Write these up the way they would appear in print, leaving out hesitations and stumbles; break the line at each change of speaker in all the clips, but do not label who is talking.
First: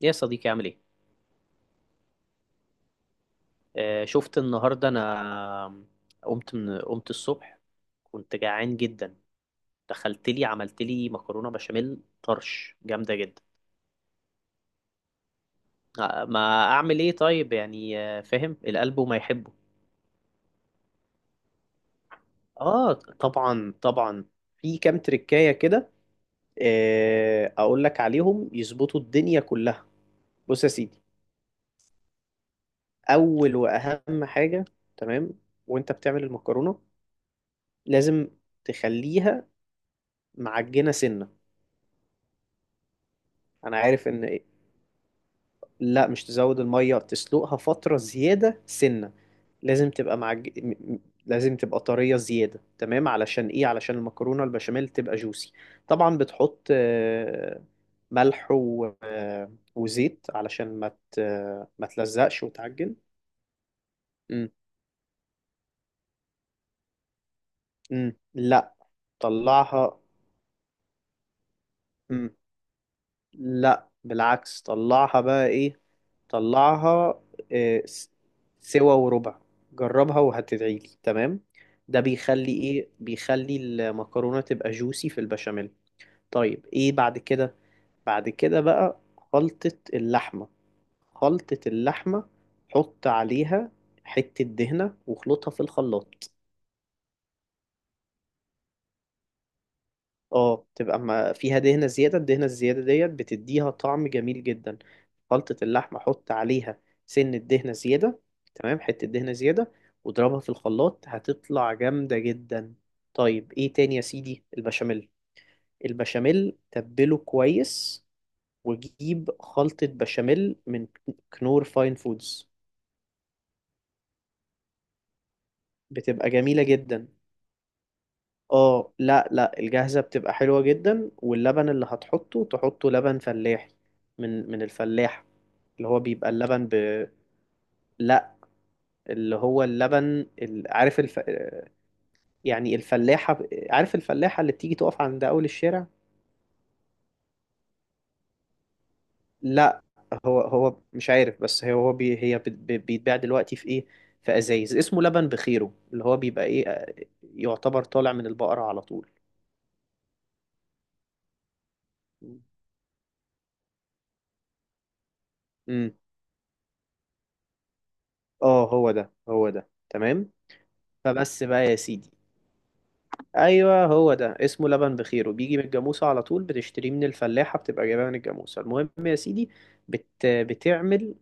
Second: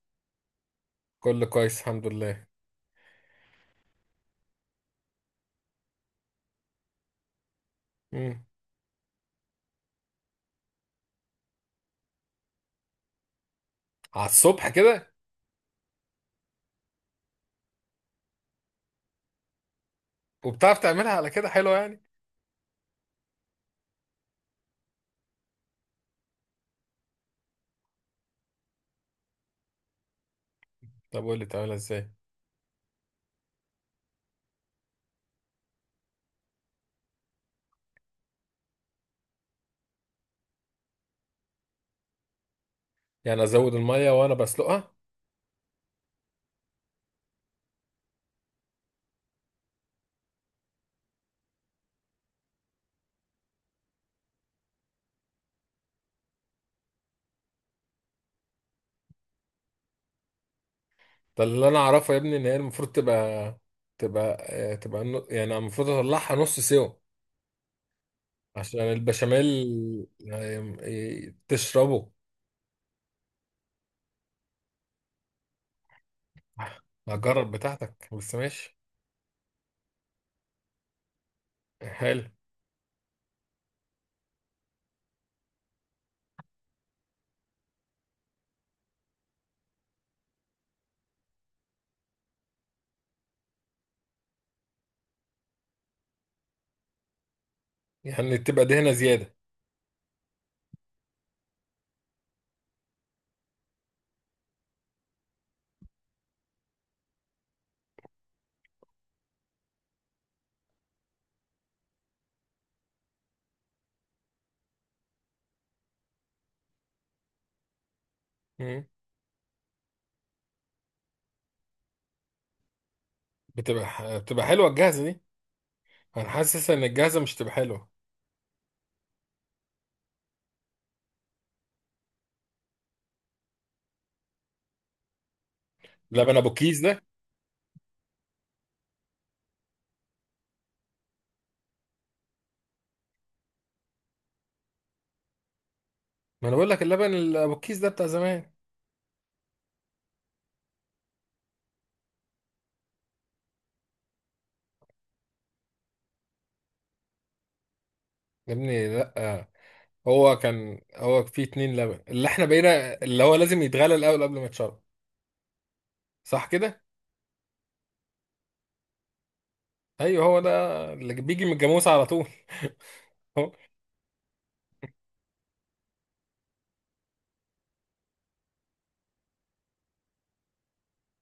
يا صديقي، عامل ايه؟
كله كويس، الحمد لله.
آه، شفت النهارده انا قمت الصبح، كنت
امم
جعان جدا. دخلت لي عملت لي مكرونه بشاميل طرش جامده جدا.
على الصبح كده؟
ما اعمل ايه طيب، يعني فاهم القلب وما يحبه.
وبتعرف تعملها على كده حلوه يعني؟
اه، طبعا طبعا، في كام تريكايه كده. آه، اقول لك عليهم، يظبطوا الدنيا كلها. بص يا سيدي،
طب قول لي تعملها ازاي؟
اول واهم حاجه، تمام، وانت بتعمل المكرونه لازم تخليها معجنه سنه.
يعني ازود
انا عارف
الميه وانا
ان،
بسلقها؟
لا، مش تزود الميه، تسلقها فتره زياده سنه. لازم تبقى معج... م- م- لازم تبقى طريه زياده، تمام. علشان ايه؟ علشان المكرونه البشاميل تبقى جوسي. طبعا بتحط ملح و وزيت علشان
ده اللي انا
ما
اعرفه يا ابني،
تلزقش
ان هي المفروض
وتعجن.
تبقى،
مم.
يعني المفروض اطلعها نص سوا
مم. لا،
عشان البشاميل.
طلعها.
يعني تشربه.
مم. لا بالعكس، طلعها بقى ايه، طلعها
هجرب
آه،
بتاعتك،
س-
بس ماشي.
سوا وربع، جربها وهتدعيلي، تمام. ده
حلو.
بيخلي ايه؟ بيخلي المكرونة تبقى جوسي في البشاميل. طيب ايه بعد كده؟ بعد كده بقى خلطة اللحمة، خلطة اللحمة حط عليها حتة دهنة واخلطها في الخلاط.
يعني تبقى دهنه زياده؟
اه بتبقى ما فيها دهنة زيادة، الدهنة الزيادة ديت بتديها طعم جميل جدا. خلطة اللحمة حط عليها سن الدهنة زيادة، تمام، حتة دهنة زيادة واضربها في الخلاط، هتطلع جامدة جدا. طيب ايه تاني يا سيدي؟ البشاميل. البشاميل تبله كويس
امم
وجيب خلطة بشاميل من كنور فاين فودز،
بتبقى حلوه الجاهزه دي؟
بتبقى
انا
جميلة
حاسس ان
جدا.
الجاهزه مش تبقى حلوه.
اه لا لا، الجاهزة بتبقى حلوة جدا. واللبن اللي هتحطه تحطه لبن فلاحي، من الفلاح، اللي هو بيبقى
لبن ابو
اللبن ب،
كيس ده؟
لا، اللي هو اللبن، ال- عارف الف... يعني الفلاحة، عارف الفلاحة اللي بتيجي تقف عند أول الشارع.
ما انا بقول لك، اللبن ابو الكيس ده بتاع زمان.
لا، هو مش عارف، بس هي هو بي... هي بت- بي- بيتباع دلوقتي في إيه؟ في أزايز، اسمه لبن بخيره، اللي هو بيبقى إيه، يعتبر طالع من
يا
البقرة على
ابني
طول.
لا. هو فيه اتنين لبن اللي احنا بقينا، اللي هو لازم يتغلى الاول قبل ما يتشرب.
امم.
صح كده؟
اه هو ده
ايوه
تمام.
هو ده. اللي
فبس
بيجي من
بقى يا
الجاموسه على
سيدي.
طول. أهو.
ايوه هو ده، اسمه لبن بخير، بيجي من الجاموسه على طول، بتشتريه من الفلاحه، بتبقى جايبها من الجاموسه. المهم يا سيدي، بتعمل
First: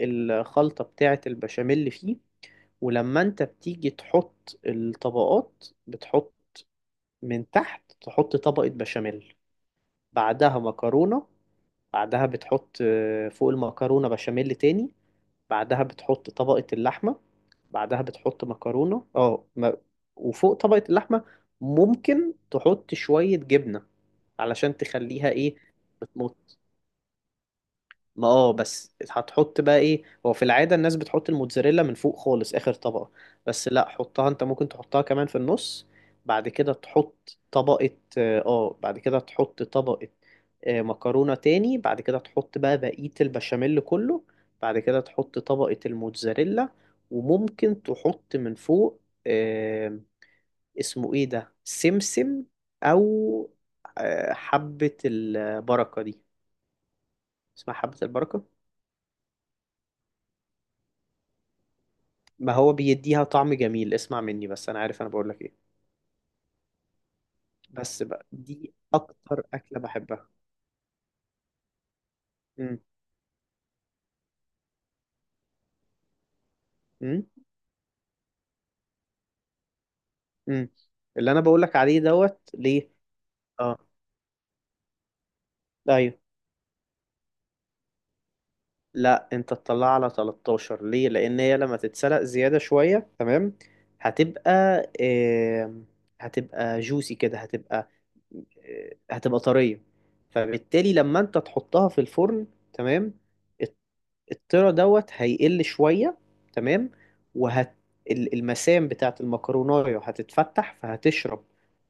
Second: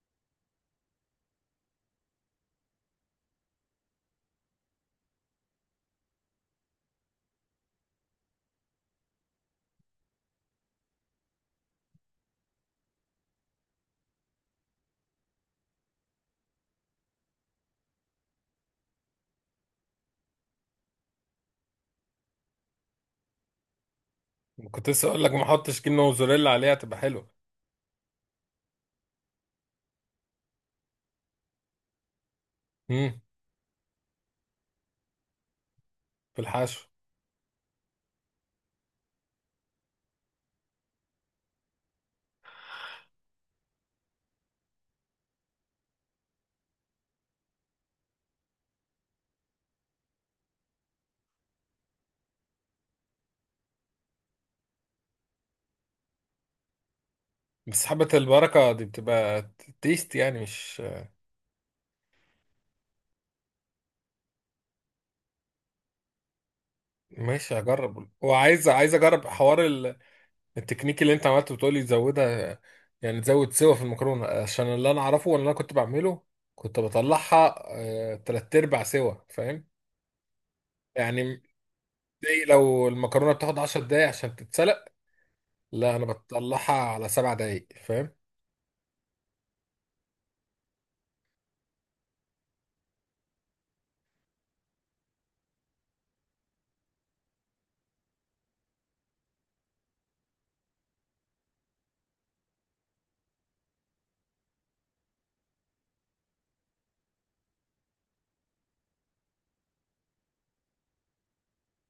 الخلطه بتاعه البشاميل اللي فيه، ولما انت بتيجي تحط الطبقات بتحط من تحت، تحط طبقه بشاميل، بعدها مكرونه، بعدها بتحط، فوق المكرونه بشاميل تاني، بعدها بتحط طبقة اللحمة، بعدها بتحط مكرونة اه م- وفوق طبقة اللحمة ممكن تحط شوية جبنة علشان
كنت لسه اقول
تخليها
لك، ما
ايه.
احطش جبنه موزاريلا
بتمط،
عليها تبقى حلوه.
ما اه بس هتحط بقى ايه، هو في العادة الناس بتحط الموتزاريلا من فوق خالص اخر طبقة.
امم
بس لا، حطها انت ممكن تحطها كمان في النص.
في
بعد كده
الحشو.
تحط طبقة، اه، بعد كده تحط طبقة، مكرونة تاني، بعد كده تحط بقى بقية البشاميل كله، بعد كده تحط طبقة الموتزاريلا، وممكن تحط من فوق، آه، اسمه ايه ده، سمسم، او حبة البركة دي، اسمها
بس
حبة
حبة
البركة.
البركة دي بتبقى تيست يعني، مش...
ما هو بيديها طعم جميل، اسمع مني بس، انا عارف انا بقول لك ايه.
ماشي،
بس
هجرب.
بقى،
وعايز،
دي
عايز اجرب
اكتر
حوار.
اكله بحبها.
التكنيك اللي انت عملته بتقولي تزودها؟
امم.
يعني تزود سوا في المكرونه؟ عشان اللي انا اعرفه واللي انا كنت بعمله، كنت
امم.
بطلعها تلات ارباع سوا، فاهم.
امم. اللي انا
يعني
بقول لك عليه
زي
دوت
لو
ليه.
المكرونه بتاخد
اه.
10 دقايق عشان تتسلق، لا انا
ايوه.
بطلعها على 7 دقايق، فاهم.
لا انت تطلع على 13 ليه، لان هي لما تتسلق زياده شويه تمام، هتبقى آه... هتبقى جوسي كده، هتبقى هتبقى طريه. فبالتالي لما انت تحطها في الفرن، تمام، الترا دوت هيقل شوية، تمام، وهت، المسام بتاعت المكروناية هتتفتح فهتشرب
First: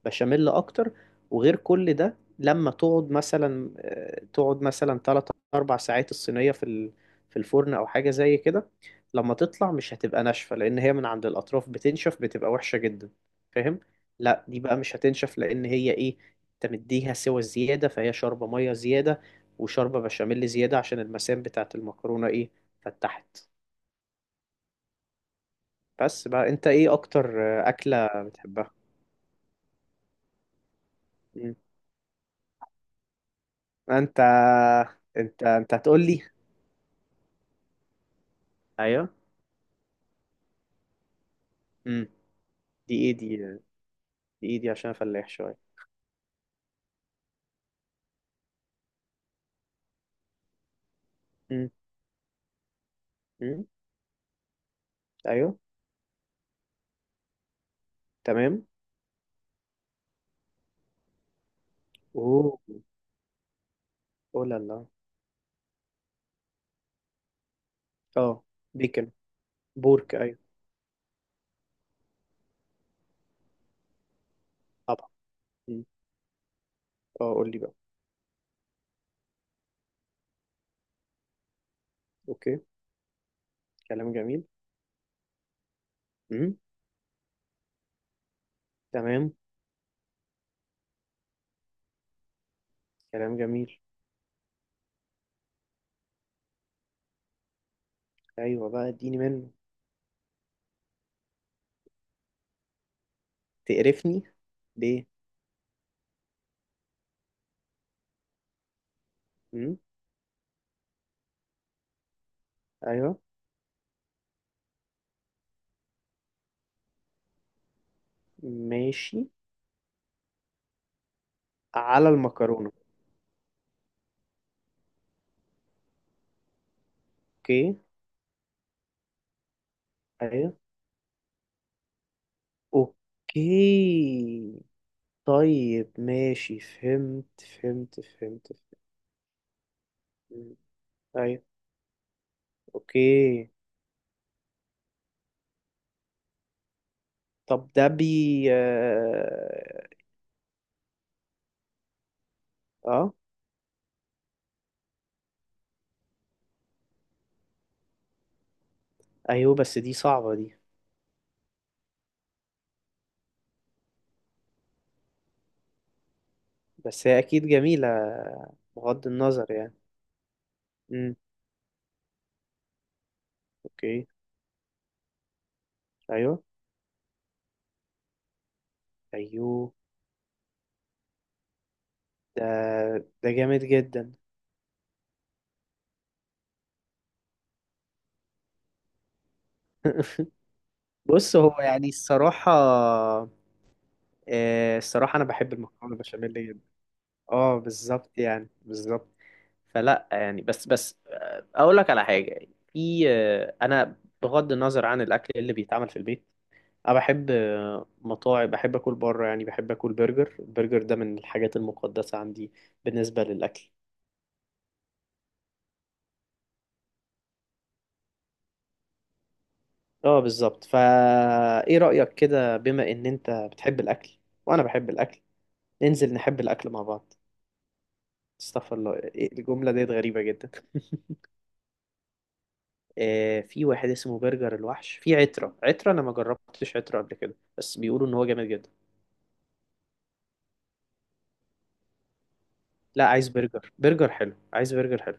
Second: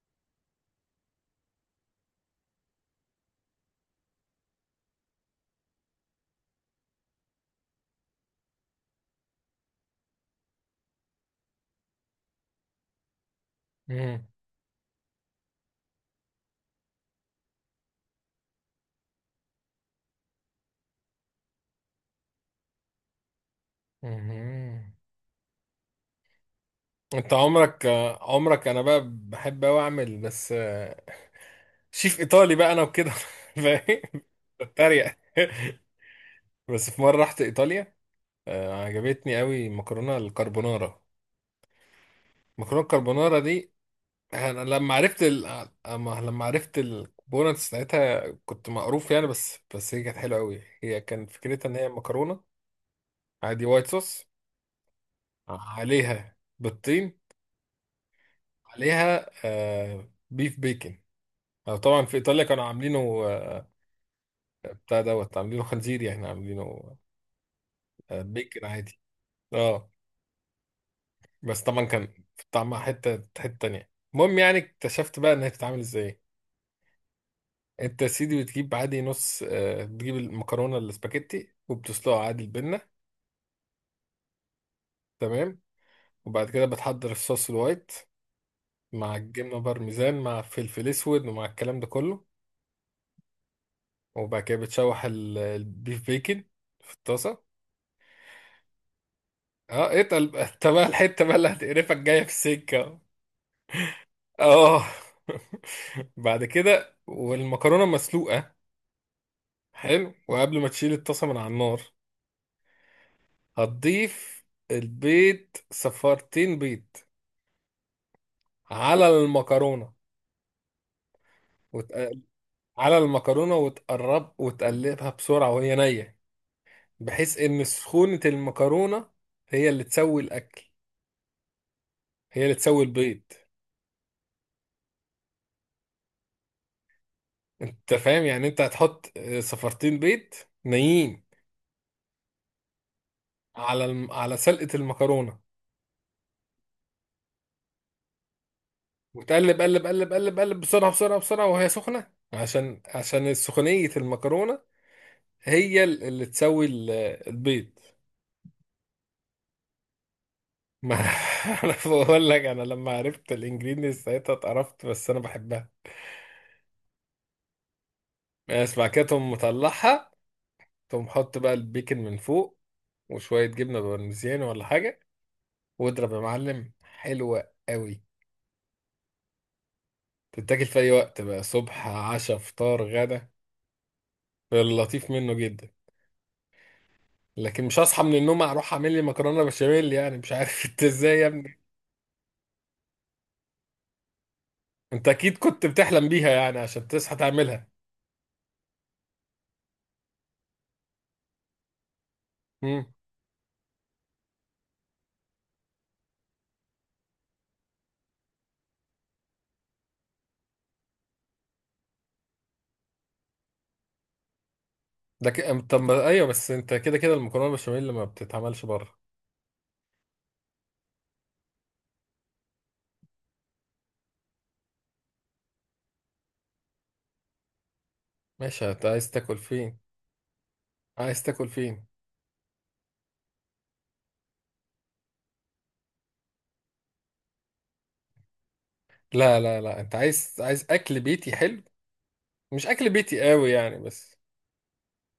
بشاميل أكتر. وغير كل ده، لما تقعد مثلا، تقعد مثلا 3 أربع ساعات، الصينية في في الفرن أو حاجة زي كده، لما تطلع مش هتبقى ناشفة، لأن هي من عند الأطراف بتنشف بتبقى وحشة جدا. فاهم؟
مم.
لا دي بقى مش هتنشف، لأن هي إيه؟ أنت مديها سوى زيادة، فهي شاربة مية زيادة وشوربة بشاميل زيادة، عشان المسام بتاعة المكرونة ايه، فتحت.
مهم.
بس بقى، انت ايه
انت
اكتر
عمرك
أكلة
آه، عمرك
بتحبها؟
انا بقى بحب اوي اعمل، بس
مم.
شيف ايطالي بقى انا وكده. فاهم؟
انت
بتريق.
انت هتقول لي.
بس في مره رحت ايطاليا،
ايوه.
عجبتني قوي مكرونه الكربونارا.
مم.
مكرونه
دي ايه دي
الكربونارا
دي،
دي، انا
ايه دي عشان
لما عرفت
فلاح شوية.
أما- لما عرفت الكومبوننتس بتاعتها، كنت مقروف يعني، بس هي كانت حلوه قوي. هي كان فكرتها
مم.
ان هي مكرونه
مم.
عادي، وايت صوص،
ايوه.
عليها بيضتين،
تمام.
عليها بيف بيكن. طبعا في ايطاليا
اوه.
كانوا عاملينه، آه،
اوه لا لا.
بتاع دوت عاملينه خنزير، يعني عاملينه
اه.
بيكن عادي.
بيكن.
اه.
بورك، ايوه.
بس طبعا كان طعمها حته حته تانيه. المهم، يعني
طبعا.
اكتشفت بقى انها بتتعمل
مم.
ازاي.
اه قول لي بقى.
انت يا سيدي بتجيب المكرونه الاسباجيتي وبتسلقها عادي،
اوكي،
البنه.
كلام جميل.
تمام. وبعد
مم.
كده بتحضر الصوص الوايت مع
تمام.
الجبنه بارميزان مع فلفل اسود، ومع الكلام ده كله.
كلام جميل.
وبعد كده بتشوح البيف بيكن في الطاسه.
ايوه بقى اديني منه.
اه، اتقل بقى. انت بقى الحته بقى اللي هتقرفك جايه في السكه.
تقرفني
اه.
ليه؟
بعد كده والمكرونه مسلوقه،
مم.
حلو، وقبل ما تشيل الطاسه من على النار،
ايوه.
هتضيف البيض، صفارتين بيض، على
ماشي.
المكرونة، وت...
على المكرونة.
على المكرونة، وتقرب وتقلبها بسرعة وهي نية، بحيث إن
اوكي.
سخونة المكرونة هي اللي تسوي
ايوه.
الأكل، هي اللي تسوي البيض.
اوكي. طيب ماشي،
أنت فاهم؟ يعني أنت هتحط صفارتين بيض
فهمت.
نيين
ايوه. اوكي.
على على سلقة المكرونة،
طب ده بي.
وتقلب،
اه.
قلب قلب قلب قلب، بسرعة بسرعة بسرعة، وهي سخنة، عشان
آه،
عشان سخونية المكرونة هي اللي تسوي البيض.
ايوه. بس دي صعبة دي.
ما انا بقول لك، انا لما عرفت الانجريدينتس ساعتها اتقرفت، بس انا بحبها.
بس هي اكيد جميلة،
بس بعد كده
بغض
تقوم
النظر يعني.
مطلعها، تقوم
امم.
حط بقى البيكن من فوق، وشويه جبنه
اوكي.
بارميزيان ولا حاجه، واضرب يا
ايوه.
معلم. حلوه قوي.
ايوه.
تتاكل في اي وقت بقى، صبح، عشاء،
ده
فطار، غدا.
ده جامد جدا.
اللطيف منه جدا، لكن مش هصحى من النوم اروح اعمل لي مكرونه بشاميل، يعني مش عارف انت ازاي يا
بص، هو
ابني.
يعني الصراحة،
انت
الصراحة أنا
اكيد
بحب
كنت
المكرونة
بتحلم بيها
بشاميل.
يعني عشان تصحى
اه
تعملها.
بالظبط يعني، بالظبط. فلا يعني، بس اقول لك على حاجه.
مم.
في انا بغض النظر عن الاكل اللي بيتعمل في البيت، انا بحب مطاعم، بحب اكل بره يعني، بحب اكل برجر. البرجر ده من الحاجات المقدسه عندي بالنسبه للاكل.
طب ما- ايوه، بس انت كده كده المكرونه البشاميل ما بتتعملش بره.
اه بالظبط فا، ايه رايك كده؟ بما ان انت بتحب الاكل وانا بحب الاكل، ننزل نحب الاكل مع بعض.
ماشي،
استغفر
انت
الله،
عايز
إيه
تاكل
الجمله
فين؟
ديت غريبه جدا.
عايز تاكل فين؟
في واحد اسمه برجر الوحش في عترة، انا ما جربتش عترة قبل كده بس بيقولوا ان هو جامد جدا.
لا لا لا، انت عايز اكل بيتي حلو، مش اكل
لا عايز
بيتي قوي
برجر،
يعني،
برجر
بس.
حلو عايز برجر حلو.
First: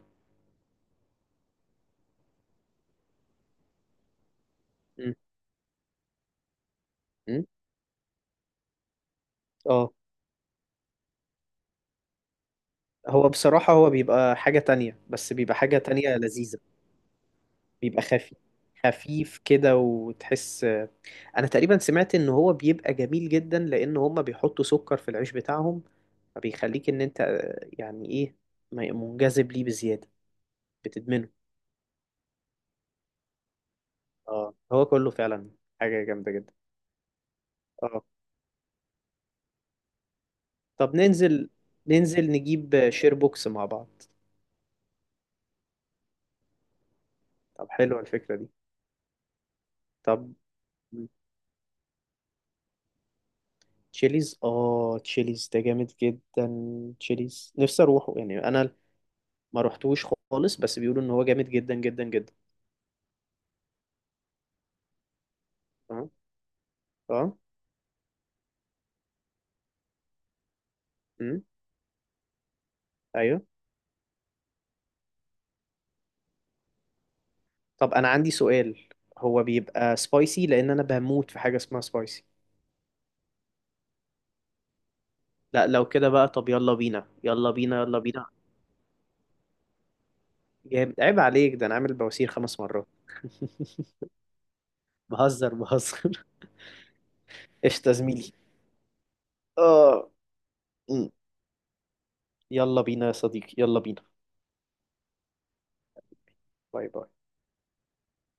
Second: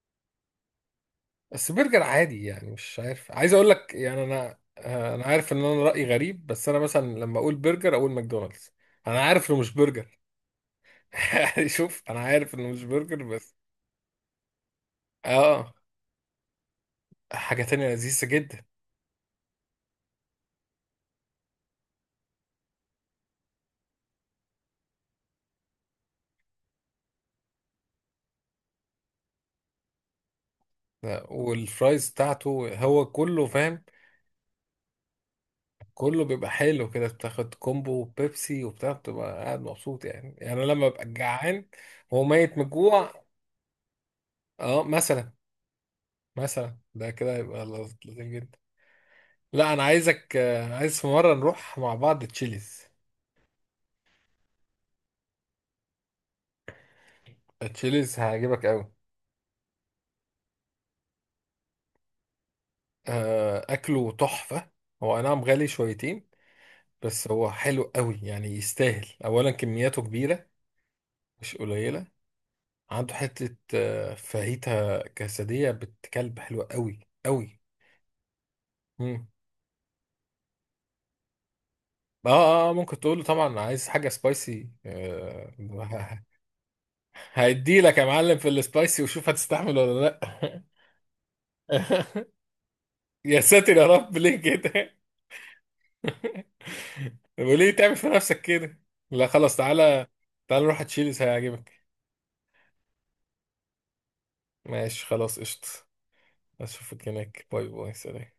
بس برجر عادي يعني، مش عارف، عايز اقول لك، يعني انا
م-
انا عارف ان انا رايي غريب، بس انا مثلا لما
م.
اقول برجر اقول ماكدونالدز. انا عارف انه مش
اه
برجر. يعني شوف، انا عارف انه مش برجر،
هو
بس.
بصراحة هو بيبقى حاجة تانية، بس بيبقى
اه.
حاجة تانية لذيذة.
حاجه تانية
بيبقى
لذيذه
خفيف،
جدا.
خفيف كده، وتحس. انا تقريبا سمعت ان هو بيبقى جميل جدا لان هما بيحطوا سكر في العيش بتاعهم، فبيخليك ان انت يعني ايه، منجذب ليه بزيادة، بتدمنه.
لا، والفرايز بتاعته، هو كله، فاهم.
اه هو كله فعلا حاجة
كله
جامدة
بيبقى
جدا.
حلو كده، بتاخد كومبو
اه،
وبيبسي وبتاع، بتبقى قاعد مبسوط، يعني أنا لما
طب
ببقى
ننزل،
جعان وهو
ننزل
ميت من
نجيب شير
الجوع.
بوكس مع بعض.
اه، مثلا، مثلا ده كده هيبقى
طب
لطيف
حلوة الفكرة دي.
جدا. لا انا
طب
عايز في مره نروح مع بعض تشيليز.
تشيليز، اه تشيليز ده جامد جدا، تشيليز نفسي اروحه
تشيليز
يعني،
هيعجبك
انا
قوي.
ما روحتوش خالص، بس بيقولوا ان هو جامد جدا جدا جدا.
اكله تحفه. هو أي نعم غالي
اه.
شويتين، بس
اه.
هو حلو قوي يعني يستاهل، اولا كمياته كبيره،
امم.
مش قليله. عنده
ايوه.
حته فاهيتا كاسديه بتكلب حلوه قوي قوي.
طب انا عندي سؤال، هو بيبقى سبايسي؟ لان انا بموت في حاجة اسمها سبايسي.
اه اه، ممكن تقول له طبعا عايز حاجه سبايسي،
لا لو كده بقى، طب يلا بينا، يلا
هيدي
بينا،
لك
يلا
يا
بينا.
معلم في السبايسي، وشوف هتستحمل ولا لا.
جامد، عيب عليك، ده انا عامل بواسير خمس مرات.
يا ساتر يا رب، ليه كده.
بهزر بهزر.
وليه
قشطة يا
تعمل في
زميلي.
نفسك كده. لا خلاص، تعالى،
اه.
تعالى نروح
مم.
تشيلس هيعجبك.
يلا بينا يا صديقي، يلا بينا.
ماشي، خلاص، قشطة.
باي
اشوفك
باي.
هناك. باي باي، سلام.